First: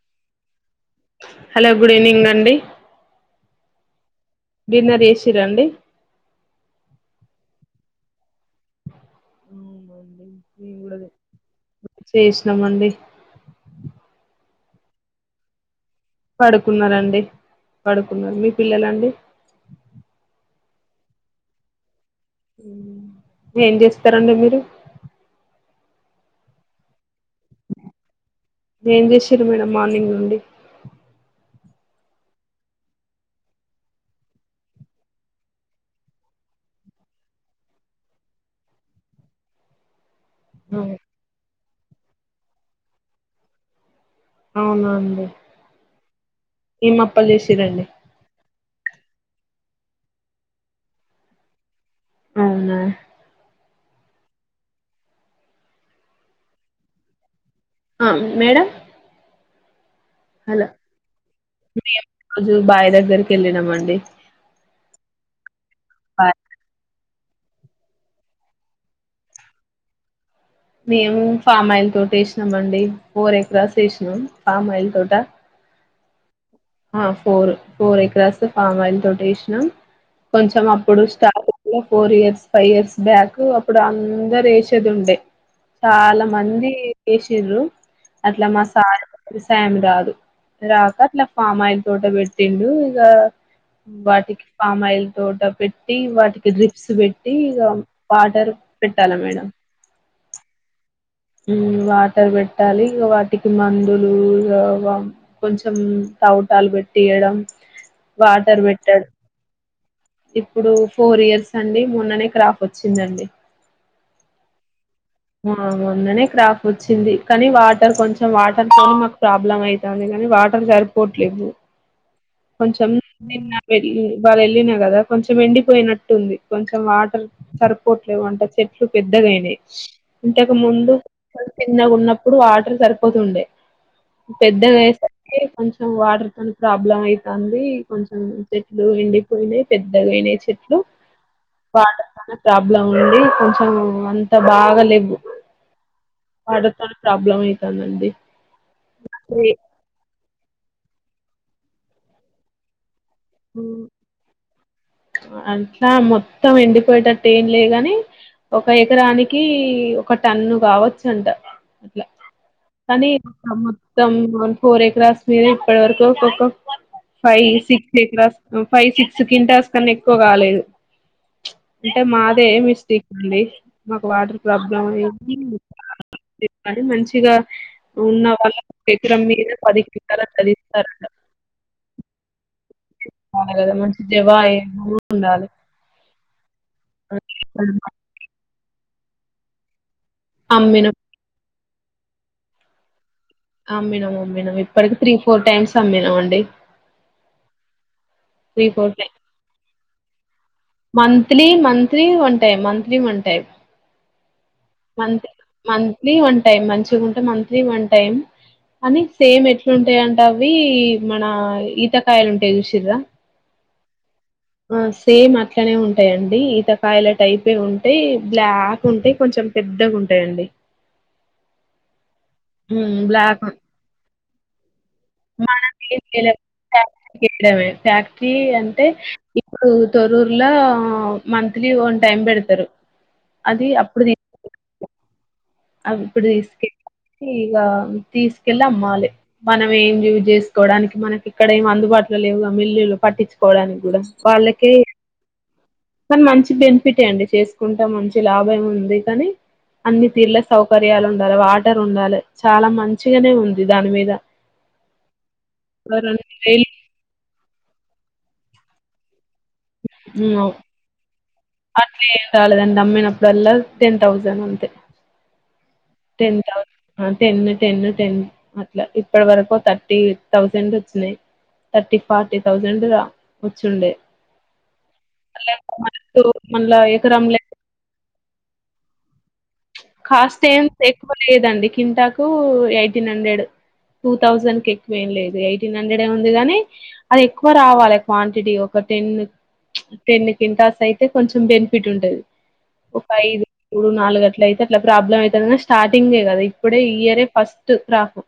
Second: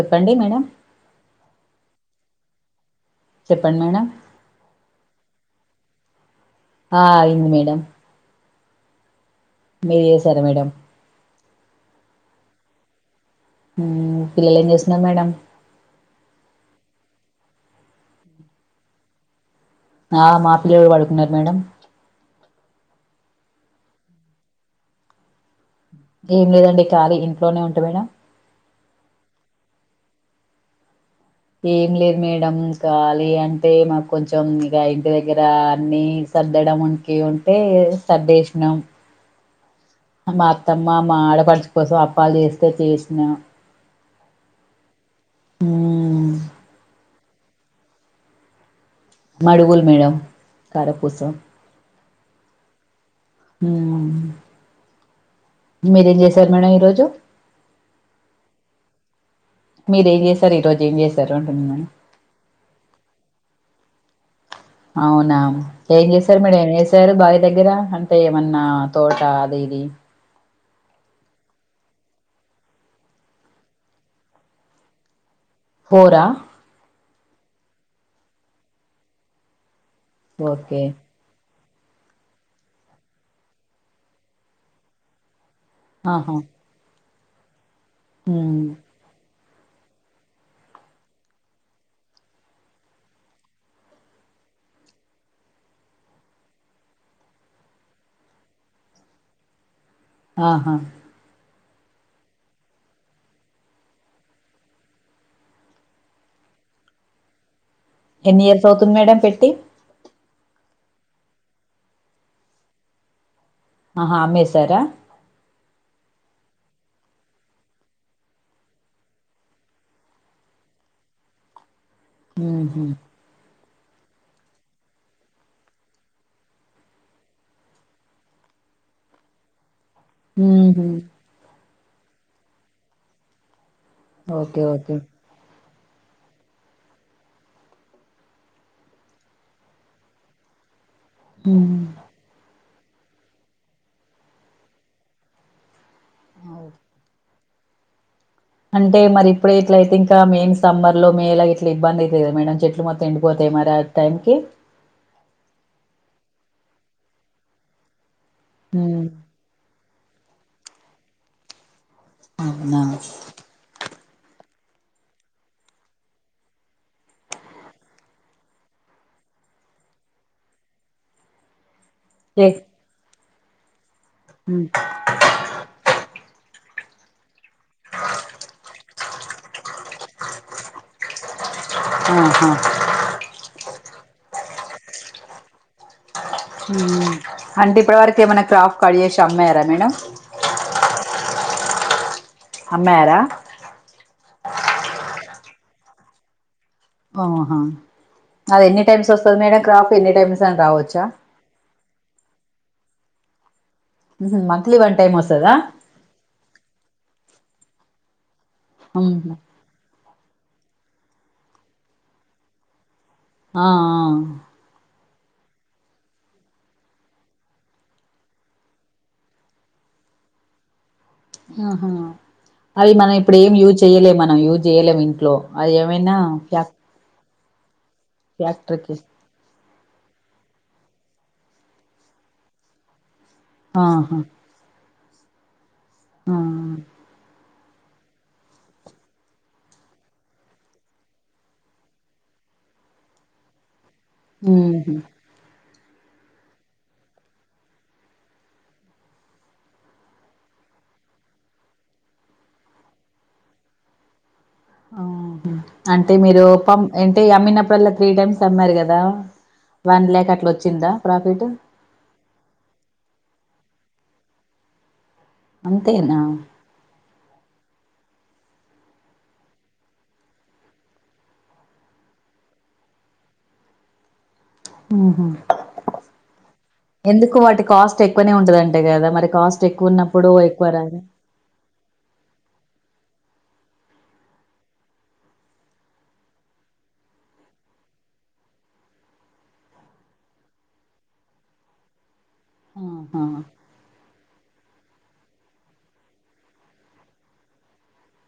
చెప్పండి madam hello good evening అండి చెప్పండి మేడం డిన్నర్ చేసింరా అండి ఆ అయింది మేడం మీరు చేసారా మేడం చేసినం అండి మ్ పిల్లల్ ఏం చేస్తున్నార్ మేడం పడుకున్నరండి పడుకున్నరు మీ పిల్లలండి ఆ మా పిల్లల్ గుడ పడుకున్నర్ మేడం ఏం చేస్తారండి మీరు ఏం లేదండి ఖాళీ ఇంట్లోనే ఉంట మేడం ఏం జేసింన్రు మేడం మార్నింగ్ నుండి ఏం లేదు మేడం కాలి అంటే మాక్ కొంచెం ఇగ ఇంటి దగ్గర అన్ని స పెట్టటంకీ ఉంటే సర్దేసినం మా అత్తమ్మ మా ఆడపడుచు కోసం అప్పాల్ చేస్తే చేసినా అవునా అండి మ్మ్. ఏం అప్పల్ చేసింరండి మడుగుల్ మేడం కారపూస అవునా మ్మ్. మీరేం చేశారు మేడం ఈరోజు ఆ మేడం మీరేం చేశారు హలో ఈరోజు ఏం చేశారు అంటున్నా మేడం మేం రోజు బాయ్ దగ్గర్కెళ్ళినమండి అవునా ఏం చేశారు మీడ ఏం చేసారు బావి దగ్గర అంటే ఏమన్నా తోట అది ఇది మేము ఫామ్ ఆయిల్ తోటేసినం అండి ఫోర్ ఎకరాస్ ఏసినం ఫామ్ ఆయిల్ తోట ఫోరా ఆ four four acres palm oil తోటేసినం కొంచెం ఓకే అప్పుడు స్టార్ట్ లో four years five years back అప్పుడ్ అందరు ఏసేదుండే చాలా ఆహా మంది ఏసిన్రు అట్ల మా హ్మ్ సార్ వ్యవసాయం రాదు రాక అట్లా ఫామ్ ఆయిల్ తోట పెట్టిండు ఇగ వాటికి ఫామ్ ఆయిల్ తోట పెట్టి వాటికి డ్రిప్స్ పెట్టి ఇగ వాటర్ పెట్టలె మేడం ఆహా మ్ వాటర్ పెట్టాలి ఇంకా వాటికి మందులు ఇ కొంచెం త వ్వుటాలు పెట్టియడం ఎన్ని వాటర్ ఇయర్స్ పెట్ట అవుతుంది మేడం పెట్టి ఇప్పుడు ఫోర్ ఇయర్స్ అండి మూన్ననే క్రాఫ్ వచ్చిందండి ఆహా అమ్మేశారా ఆ మొన్ననే క్రాప్ వచ్చింది కనీ వాటర్ కొంచెం వాటర్ పోని మాక్ ప్రాబ్లమ్ అయితాంది కని వాటర్ సరిపోవట్లేవ్వు ఊహూ కొంచెం నిన్న వెళ్ ఇవాళ ఎళ్ళిన కదా కొంచెం ఎండిపోయినట్టు ఉంది కొంచెం వాటర్ సరిపోట్లేవు అంటే చె సో పెద్దగయినయి ఇంతకు ఊహూ ముందు చిన్నగున్నప్పుడు వాటర్ సరిపోతుండే ఓకే పెద్దగయ్యే ఓకే సరికి కొంచెం వాటర్తోని ప్రాబ్లం అయితాంది కొంచెం చెట్లు ఎండిపోయినయి పెద్దగైనయి చెట్లు హ్మ్ వాటర్తోనే ప్రాబ్లం ఉండి కొంచెం అంతా బాగా లేవు వాటర్తోనే ప్రాబ్లం అయితాందండి అంటే మరి రే ఇప్పుడే ఇట్లయితే ఇంకా మెయిన్ సమ్మర్లో మేల గిట్లా ఇబ్బందయితద్ మేడం చెట్లు మొ అట్లా మొత్తం ఏండి పోయేటట్టు ఏం లేగాని ఒక హ్మ్ ఎకరానికి ఒక టన్ను కావచ్చు అంట అట్లా అవునా కానీమ్ మొత్తం ఫోర్ ఏ కరాస్ మీద ఇప్పటి వరకు ఒక్కొక్క five six acres five six కింటస్ కన్నా ఎక్కువ కాలేదు అంటే మాదే ఏ ఏమి ఇస్క్ అంది మాకు వాటర్ హ్మ్. ప్రాబ్లం ఏ తిప్పండి మంచిగా ఉన్న వాళ్ళ పకరం మీద పదికట్టాలని చదిస్తారు అ హా చాలదా మంచి దివాయ గూ ఉండాలి అంటే ఇప్పటి వరకు ఏమైన క్రాఫ్ట్ కడ్ జేసి అమ్మారా మేడం అమ్మినం అమ్మయార అమ్మినాం అమ్మినాం ఇప్పటికి త్రీ ఫోర్ టైమ్స్ అమ్మినాం అండి ఓహా అది త్రీ ఎన్ని ఫోర్ టైమ్స్ టైమ్ వస్తోంది మేడం క్రాఫ్ ఎన్ని టైమ్స్ అని రావచ్చా monthly monthly one time monthly one time monthly one time month వస్తదా మంత్లీ వన్ టైమ్ మంచిగుంటే మంత్ మంత్లీ వన్ టైం అని ఉహు సేమ్ ఎట్లుంటాయి అంటె అవి మన ఈతకాయలు ఉంటాయి చూసిండ్రా ఆ ఆ ఆ సేమ్ అట్లనే ఉంటాయి అండి. ఈతకాయల టైపే ఉంటాయి బ్లాక్ ఉంటాయి కొంచెం పెద్దగా ఉంటాయండి ఆహా అది మనం ఇప్పుడు బ్లాక్ ఏం యూజ్ చెయలే మనం యూజ్ చేయలేం ఇంట్లో అది ఏమైనా క్యాప్ యడమే ఫ్యాక్టరీ అంటే తొరూర్లో మంత్లీ వన్ టైం పెడతారు అది అప్పుడుది ఆహా అది ఇప్పుడు ఆ తీసుకెళ్ళి గ ఆ తీసుకెళ్లి అమ్మాలి మనం ఏం యూస్ చేసుకోవడానికి మనకి ఇక్కడ ఏమి అందుబాటులో లేవు గా మిల్లులు పట్టించుకోవడానికి కూడా వాళ్ళకె ఉహు కానీ మంచి బెనిఫిటే అండి. చేసుకుంటే మంచి లాభమే ఉంది కానీ, అన్ని తీర్ల సౌకర్యాలు ఉండాల వాటర్ ఉండాల చాలా మంచిగానే ఉంది దాని మీద ఆ హ్ ఓ అంటే రెండు మీరు వేలు పం అంటే అమ్మినప్పుడుల్లా త్రీ టైమ్స్ అమ్మారు కదా వన్ ల్యాక్ మ్ ఔ అట్లా వచ్చిందా ప్రాఫిట్ అట్లే ఏం రాలేద అండి అమ్మిన అప్పుడుల్లా టెన్ థౌసండ్ అంతే అంతేనా టెన్ థౌసండ్ అంతే అండి టెన్ టెన్ అట్లా ఇప్పటి వరకు థర్టీ థెౌసండ్ వచ్చిన్ థర్టీ ఫార్టీ థౌజండ్ గా వచ్చుండే మ్ హు మళ్ళా మనకు మళ్ళా ఎకరం ఎందుకు లె వాటి కాస్ట్ ఎక్కువనే ఉంటదంట కదా మరి కాస్ట్ ఎక్కువ ఉన్నప్పుడు కాస్ట్ ఏం రాదా ఎక్కువ లేదండి కింటకు ఎయిటీన్ హండ్రెడ్ టూ థౌజండ్ కి ఎక్కువ ఏం లేదె ఎయిటీన్ హండ్రెడ్ ఉంది గానీ అది ఎక్కువ రావాలి క్వాంటిటీ ఒక టెన్ చ్ టెన్ కింటాస్ అయితే కొంచెం బెనిఫిట్ ఉంటది ఒక ఆహా ఐదు మూడు నాలుగు గట్ల అయితే ఇట్లా ప్రాబ్లం అయితదనె స్టార్టింగే కదా ఇప్పుడే ఇయరే ఫస్ట్ క్రాపు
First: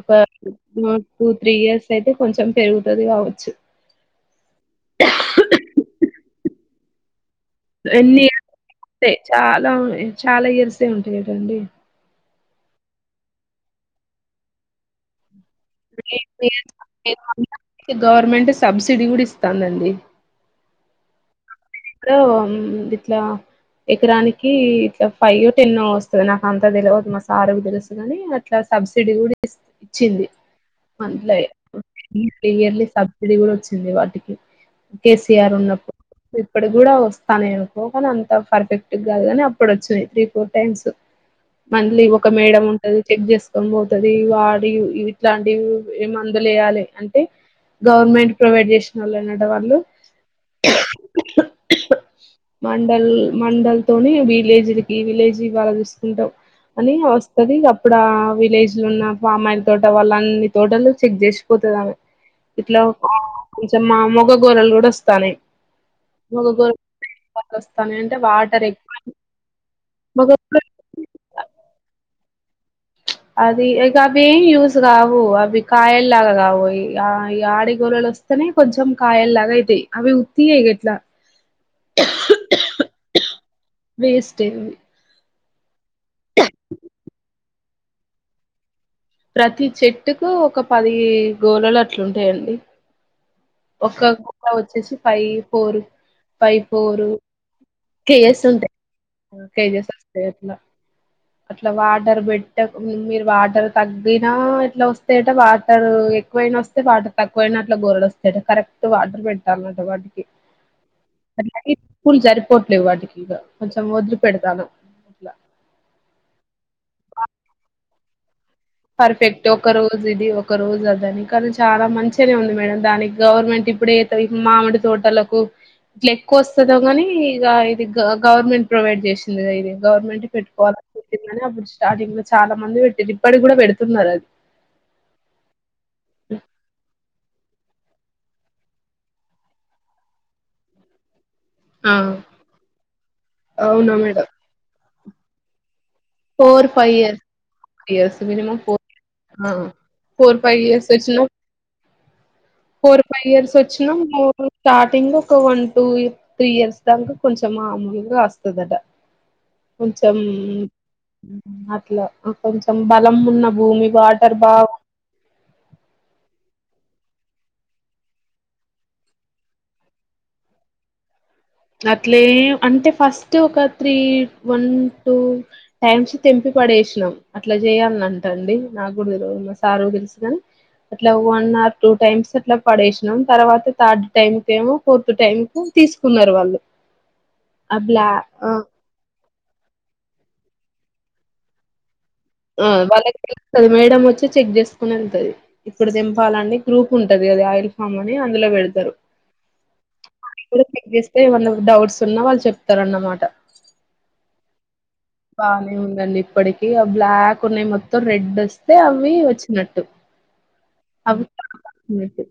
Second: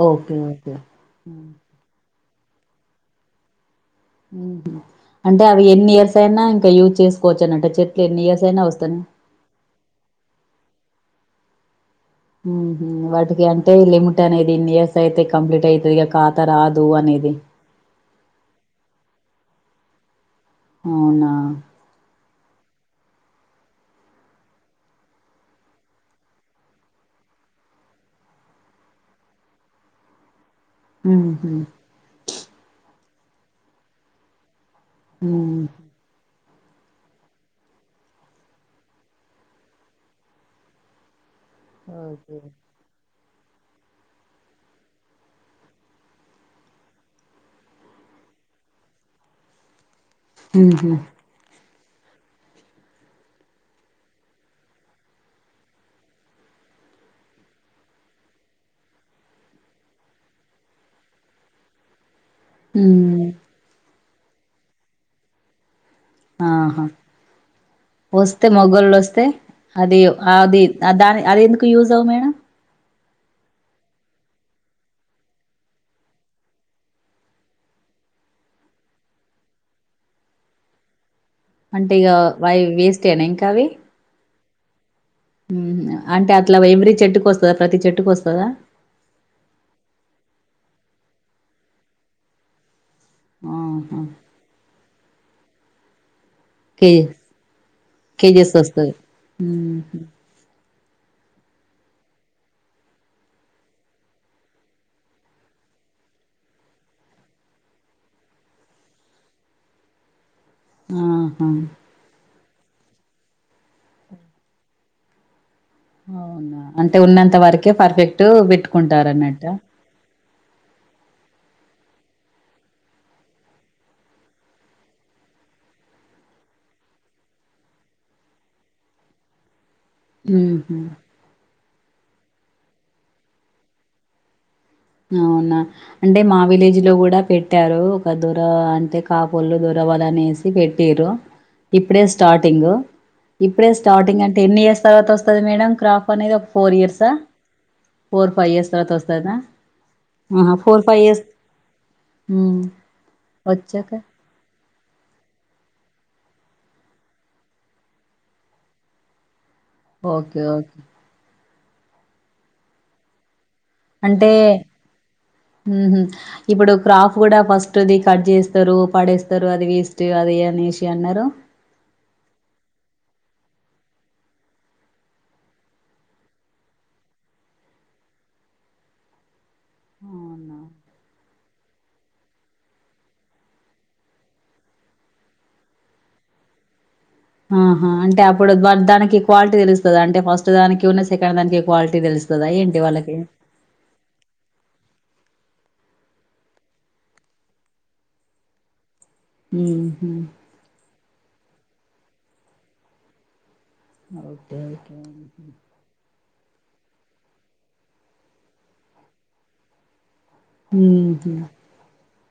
ఒక ఓకే ఓకే ఉ మ్ టూ ఉమ్. త్రీ ఇయర్స్ అయితే కొంచెం పెరుగుతది కావచ్చు ఉ హు అంటే అవి ఎన్ని ఇయర్స్ అయినా ఇంకా యూజ్ చేసు ఎన్ని ఇయర్స్ ఉంటే చాలా వునయ్ చాలా ఇయర్సె ఉంటాయటండి ఉ హు వాటికి అంటే లిమిట్ అనేది ఇన్ని ఇయర్స్ అయితే క కంప్లీట్ యితే ఇక ఖాతా రాదు అనేది గవర్నమెంట్ సబ్సిడీ గుడి ఇస్తాందండి అవునా ఓ మ్ ఇట్ల ఎకరానికి ఇట్లా ఫైవ్ టెన్నొ వస్తది నాకు అంతా తెలివదు మా సార్ వొళకి తెలుసు కాని అట్లా సబ్సిడీ కూడా ఇస్త్ ఇచ్చింది మంత్లే ఉహు ఇయర్లీ సబ్సిడీ కూడా వచ్చింది వాటికి కేసీఆర్ ఉన్నప్పుడు ఇప్పటిగి కూడా వస్తానై అనుకో గానీ అంత ఫర్ఫెక్ట్ కాదు గాని అప్పుడు వచ్చినయ్ త్రీ ఫోర్ టైమ్స్ మంత్లీ ఒక ఓకే మేడమ్ ఉంటది చెక్ చేసుకొని పోతది వాడి ఇవి ఇట్లాంటివి ఏ మందలె వేయాలి అంటే గవర్నమెంట్ ప్రొవైడ్ చేసినోళ్లే నట వాళ్ళు మ్ హు [unintelligible] మండల్ మండల్ తొని విలేజీలకి విలేజ్వి అలా తీసుకుంటాం అని వస్తది అప్పుడ ఆ విలేజ్ లో ఉన్న ఫమాయిల తోట వాళ్ళన్ని తోటలు చెక్ చేసిపో తది ఆమె ఇట్లా కొంచెం మా మొగ గొర్రెలు కూడా వస్తానయీ మగ గొర్రెలు ఆహా వస్తే మగోలు వస్తే అది అది దాని అది మగ ఎందుకు యూజ్ అవ్ మేడం అది ఇక అవేం యూస్ కావు అవి కాయల లాగా కావు ఆడగొర్రెలు వస్తే స్తనే కొంచెం కాయల లాగా అయితాయి అవి ఉత్తిగే ఇట్ల అంటే ఇక వాయ్ వేస్ట్ఎనా ఇంకా అవి తె అవి ఉమ్ అంటే అట్లా ఎవిరి చెట్టుకు వస్తాదా ప్రతి చెట్టుకు వస్తాదా ప్రతి చెట్టుకు ఒక పది గోళలు అట్లుంటాయండి ఆహా ఒక గోరె వచ్చేసి five four five KG four kgs kgs ఉంటాయి వస్తది కేజెస్ ఉహు వస్తాయి అట్లా అట్ల వాటర్ పెటక్ మీరు వాటర్ తగ్గినా ఇట్లా వస్తయట వాటర్ ఎక్కువైనా వస్తే వాటర్ తక్కువయినా అట్లె గోరెలు వస్తాట కరెక్ట్ వాటర్ పెట్టాలంట వాటికి ఆహా [unintelligible] జరి కొట్లే వాటికి ఇగ కొంచెం వదిలి పెడతానం ఇగ అవునా అంటే ఉన్నంత వరకే ఫర్ఫెక్ట్ పర్ఫెక్ట్ ఒక రోజు ఇది ఒక ఒక రోజు అదని కానీ చాలా మంచిగనే ఉంది మేడం దానికి గవర్నమెంట్ ఇప్పుడే ఏతాది మామిడి తోటలకు ఇట్ల ఎక్కువ వస్తాధేమో కానీ ఇగ ఇది గవర్నమెంట్ ప్రొవైడ్ చేసింది గ ఇది గవర్నమెంట్ ఉహు పెట్టుకోవాలనుకుంటుంది అని అప్పుడు స్టార్టింగ్ లో చాలా మంది పెటిండ్రు ఇప్పటి గి కూడా పెడుతున్నారు అది అవునా అంటే మా విలేజ్ లో కూడా పె పెట్టారు ఒక దొర అంటే కాపోలు దొర వాలనేసి పెట్టిరు ఆ ఇప్పుడే స్టార్టింగ్ ఇప్పుడే అవునా స్టార్టింగ్ మేడం అంటే ఎన్ని ఇయర్స్ తర్వాత వస్తది మేడం క్రాప్ పనేది ఒక ఫోర్ ఫైవ్ ఇయర్సా years years four five minimum years four తర్వాత వస్తాదా ఆహా ఫోర్ ఫైవ్ ఇయర్స్ మ్మ్ ఫోర్ ఫైవ్ ఇయర్స్ వచ్చినా వచ్చాక మా ఊర్లో స్టార్టింగ్ ఒక వన్ టూ త్రీ ఇయర్స్ దాంకా కొంచెం మామూలుగా వస్తదట కొంచెం ఓకే ఓకే అట్లా కొంచెం బలం ఉన్నప్ అంటే ఉమ్ ఊహం ఇప్పుడు క్రాఫ్ కూడా ఫస్టు ది కట్ చేస్తరు పడేస్తారు అది వేస్ట్ అది అనేసి అన్నారు అట్లే అంటే ఫస్ట్ ఒక త్రీ వన్ టూ టైమ్స్ తెంపి పడేసినాం అట్లా చేయాలనంట అండి నాకు కూడా తెల్వదు మా సార్ సార్ కు తెలుసుగా అవునా అట్ల వన్ ఆర్ టూ టైమ్స్ అట్ల పడేసినాం తర్వాత థర్డ్ టైమ్ కు ఏమో ఫోర్త్ టైమ్ కు తీసుకున్నారు వాళ్ళు [inaudible] ఆ ఆహా బ్లా అంటే ఆ అప్పుడువ దానికి క్వాలిటీ తెలుస్తుంది అంటే ఫస్ట్ దానికి ఉన్నా సెకండ్ దానికి క్వాలిటీ తెలుస్ ఇమ్ వాళ్ళకి తెలుస్తాది మెడం వచ్చి చెక్ ఇప్పుడు దింపాలని గ్రూప్ ఉంటది కదా ఆయిల్ ఫామ్ అని అందులో పెడతారు ఇమ్ కూడా చెక్ చేస్తే ఏమన్నా డౌట్స్ ఉన్నా వాళ్ళు చెప్తారన్న అన్నమాట ఓకే ఓకే ఉందండి ఇప్పటికి ఆవి బ్లాక్ ఉన్నాయి మొత్తం రెడ్ వస్తే అవి వచ్చినట్టు అవి మ్మ్హ్ [unintelligible] నటు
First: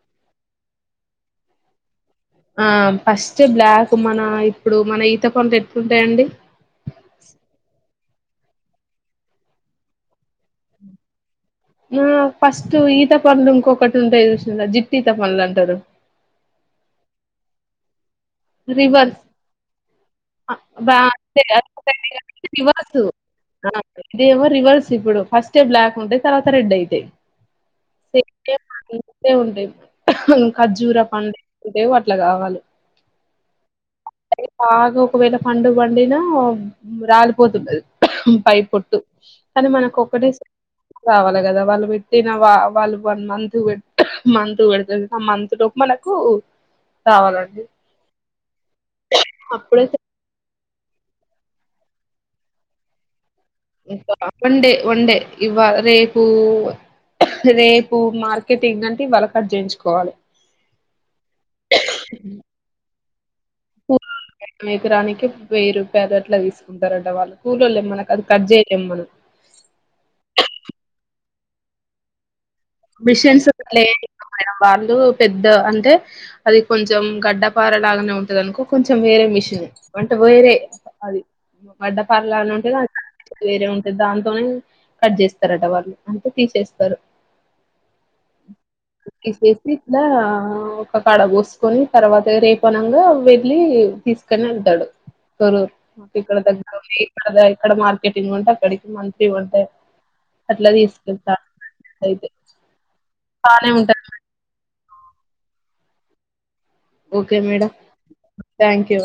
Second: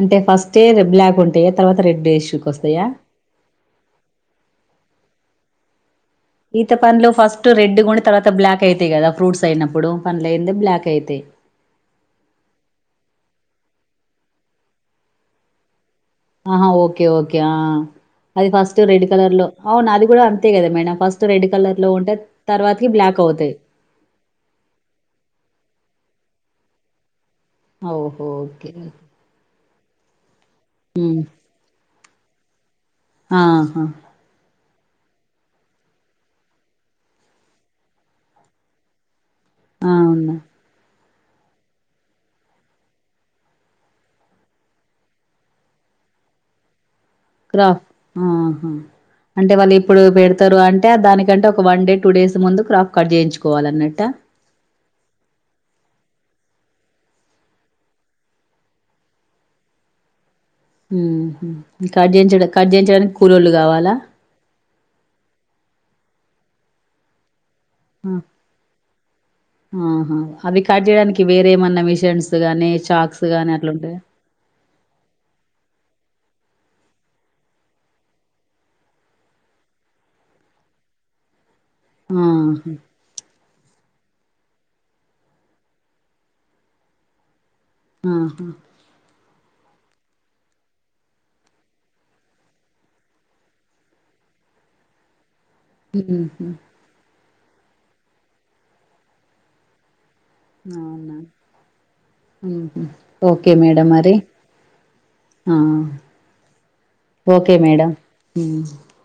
అంటే ఫస్ట్ ఎ బ్లాక్ ఉంటాయా తర్వాత రెడ్ ఎసనా ఆ ఫస్ట్ బ్లాక్ మన ఇప్పుడు మన ఈత పండ్లు ఎట్ల ఈత పండ్లు ఫస్ట్ రెడ్ గు తర్వాత బ్లాక్ అయితాయి కదా ఫ్రూట్స్ అయినడు పండ్లు అయింది బ్లాక్ అయితాయి ఆ ఫస్ట్ ఈత పండ్లు ఇంకొకటి ఉంటాయి చూసినారా జిట్టు ఈత పండ్లు అంటారు ఆహా ఓకే ఓకే ఆ అది ఫస్ట్ రెడ్ రివర్స్ కలర్ లో అవునా అది కూడా అంతే అ కదా బా మేడం ఫస్ట్ అంతే రెడ్ కలర్ లో ఉంటే అదొకటి తర్వాతకి రివర్స్ బ్లాక్ అవుతాది ఆ ఇదేమో రివర్స్ ఇప్పుడు ఫస్ట్ే బ్లాక్ ఉంటాయి తర్వాత రెడ్ అయితాయి ఓహో! ఓకే. స ఉన్నాయి ఖర్జూర పండ్లు ఉంటే అట్లా కావాలి ఆాహా అది బాగా ఒకవేళ పండుగ పండినా రాలిపోతుంది అది పై పొట్టు కానీ మనకు ఒకక్కటిే అవునా! రావాలి కదా వాళ్ళు పెట్టిన వా వాళ్ళు వన్ మంద్ మతు పెడుతు ఆ మంత్ లోపు మనకు రావాలండి క్రాఫ్ ఆహా అంటే వాళ్ళు అప్పుడే ఇప్పుడు పెత ారు అంటే దనికంటే ఒక వన్ డే టూ డేస్ ముందు క్రాప్ కాట్ చేయోచు ఉండే ఉండే ఇవా రేపు పు రేపు మార్కెటింగ్ అంటే ఇవాళ కట్ చేయించుకోవాలి కడ్జంచడం కడ్ చేయించడానికి కూలొల్లు కావాలా ఎగరానికి వెయ్యి రూపాయలు అట్లా తీసుకుంటారట వాళ్ళు కూకూల్ళ్ళలే మన‌ం ఆ! అది కట్ చేయలేం మనం వేరేమన్నా విషన్స్ మిషన్స్ లేని మేడం వాళ్ళు పెద్ద అంటే అది కొంచెం గడ్డపార లాగానే ఉంటది అనుకో కొంచెం వేరే మిషన్ అంటే వేరే అది వడ్డ పరాలనే ఉంటే ఆహా! న వేరే ఉంటే దాంతోనే కట్ చేస్తారట వాళ్ళు అంటే తీసేస్తారు ఆహా తీసేసి ఇట్లా ఒక కడ పోసుకొని తర్వాత రేపనగా వెళ్ళి తీసుకని వెళ్తాడురు తూరు ఇక్కడ హుహు. దగ్గర ఇక్క ఇక్కడ మార్కెటింగ్ ఉంటా అక్కడికి మంత్లీ ఉంటే అట్లా అవునా తీసుకుంటా అయితే ఓకే బానే మేడం ఉంటది మరి ఆ ఓకే మేడం థ్యాంక్ యూ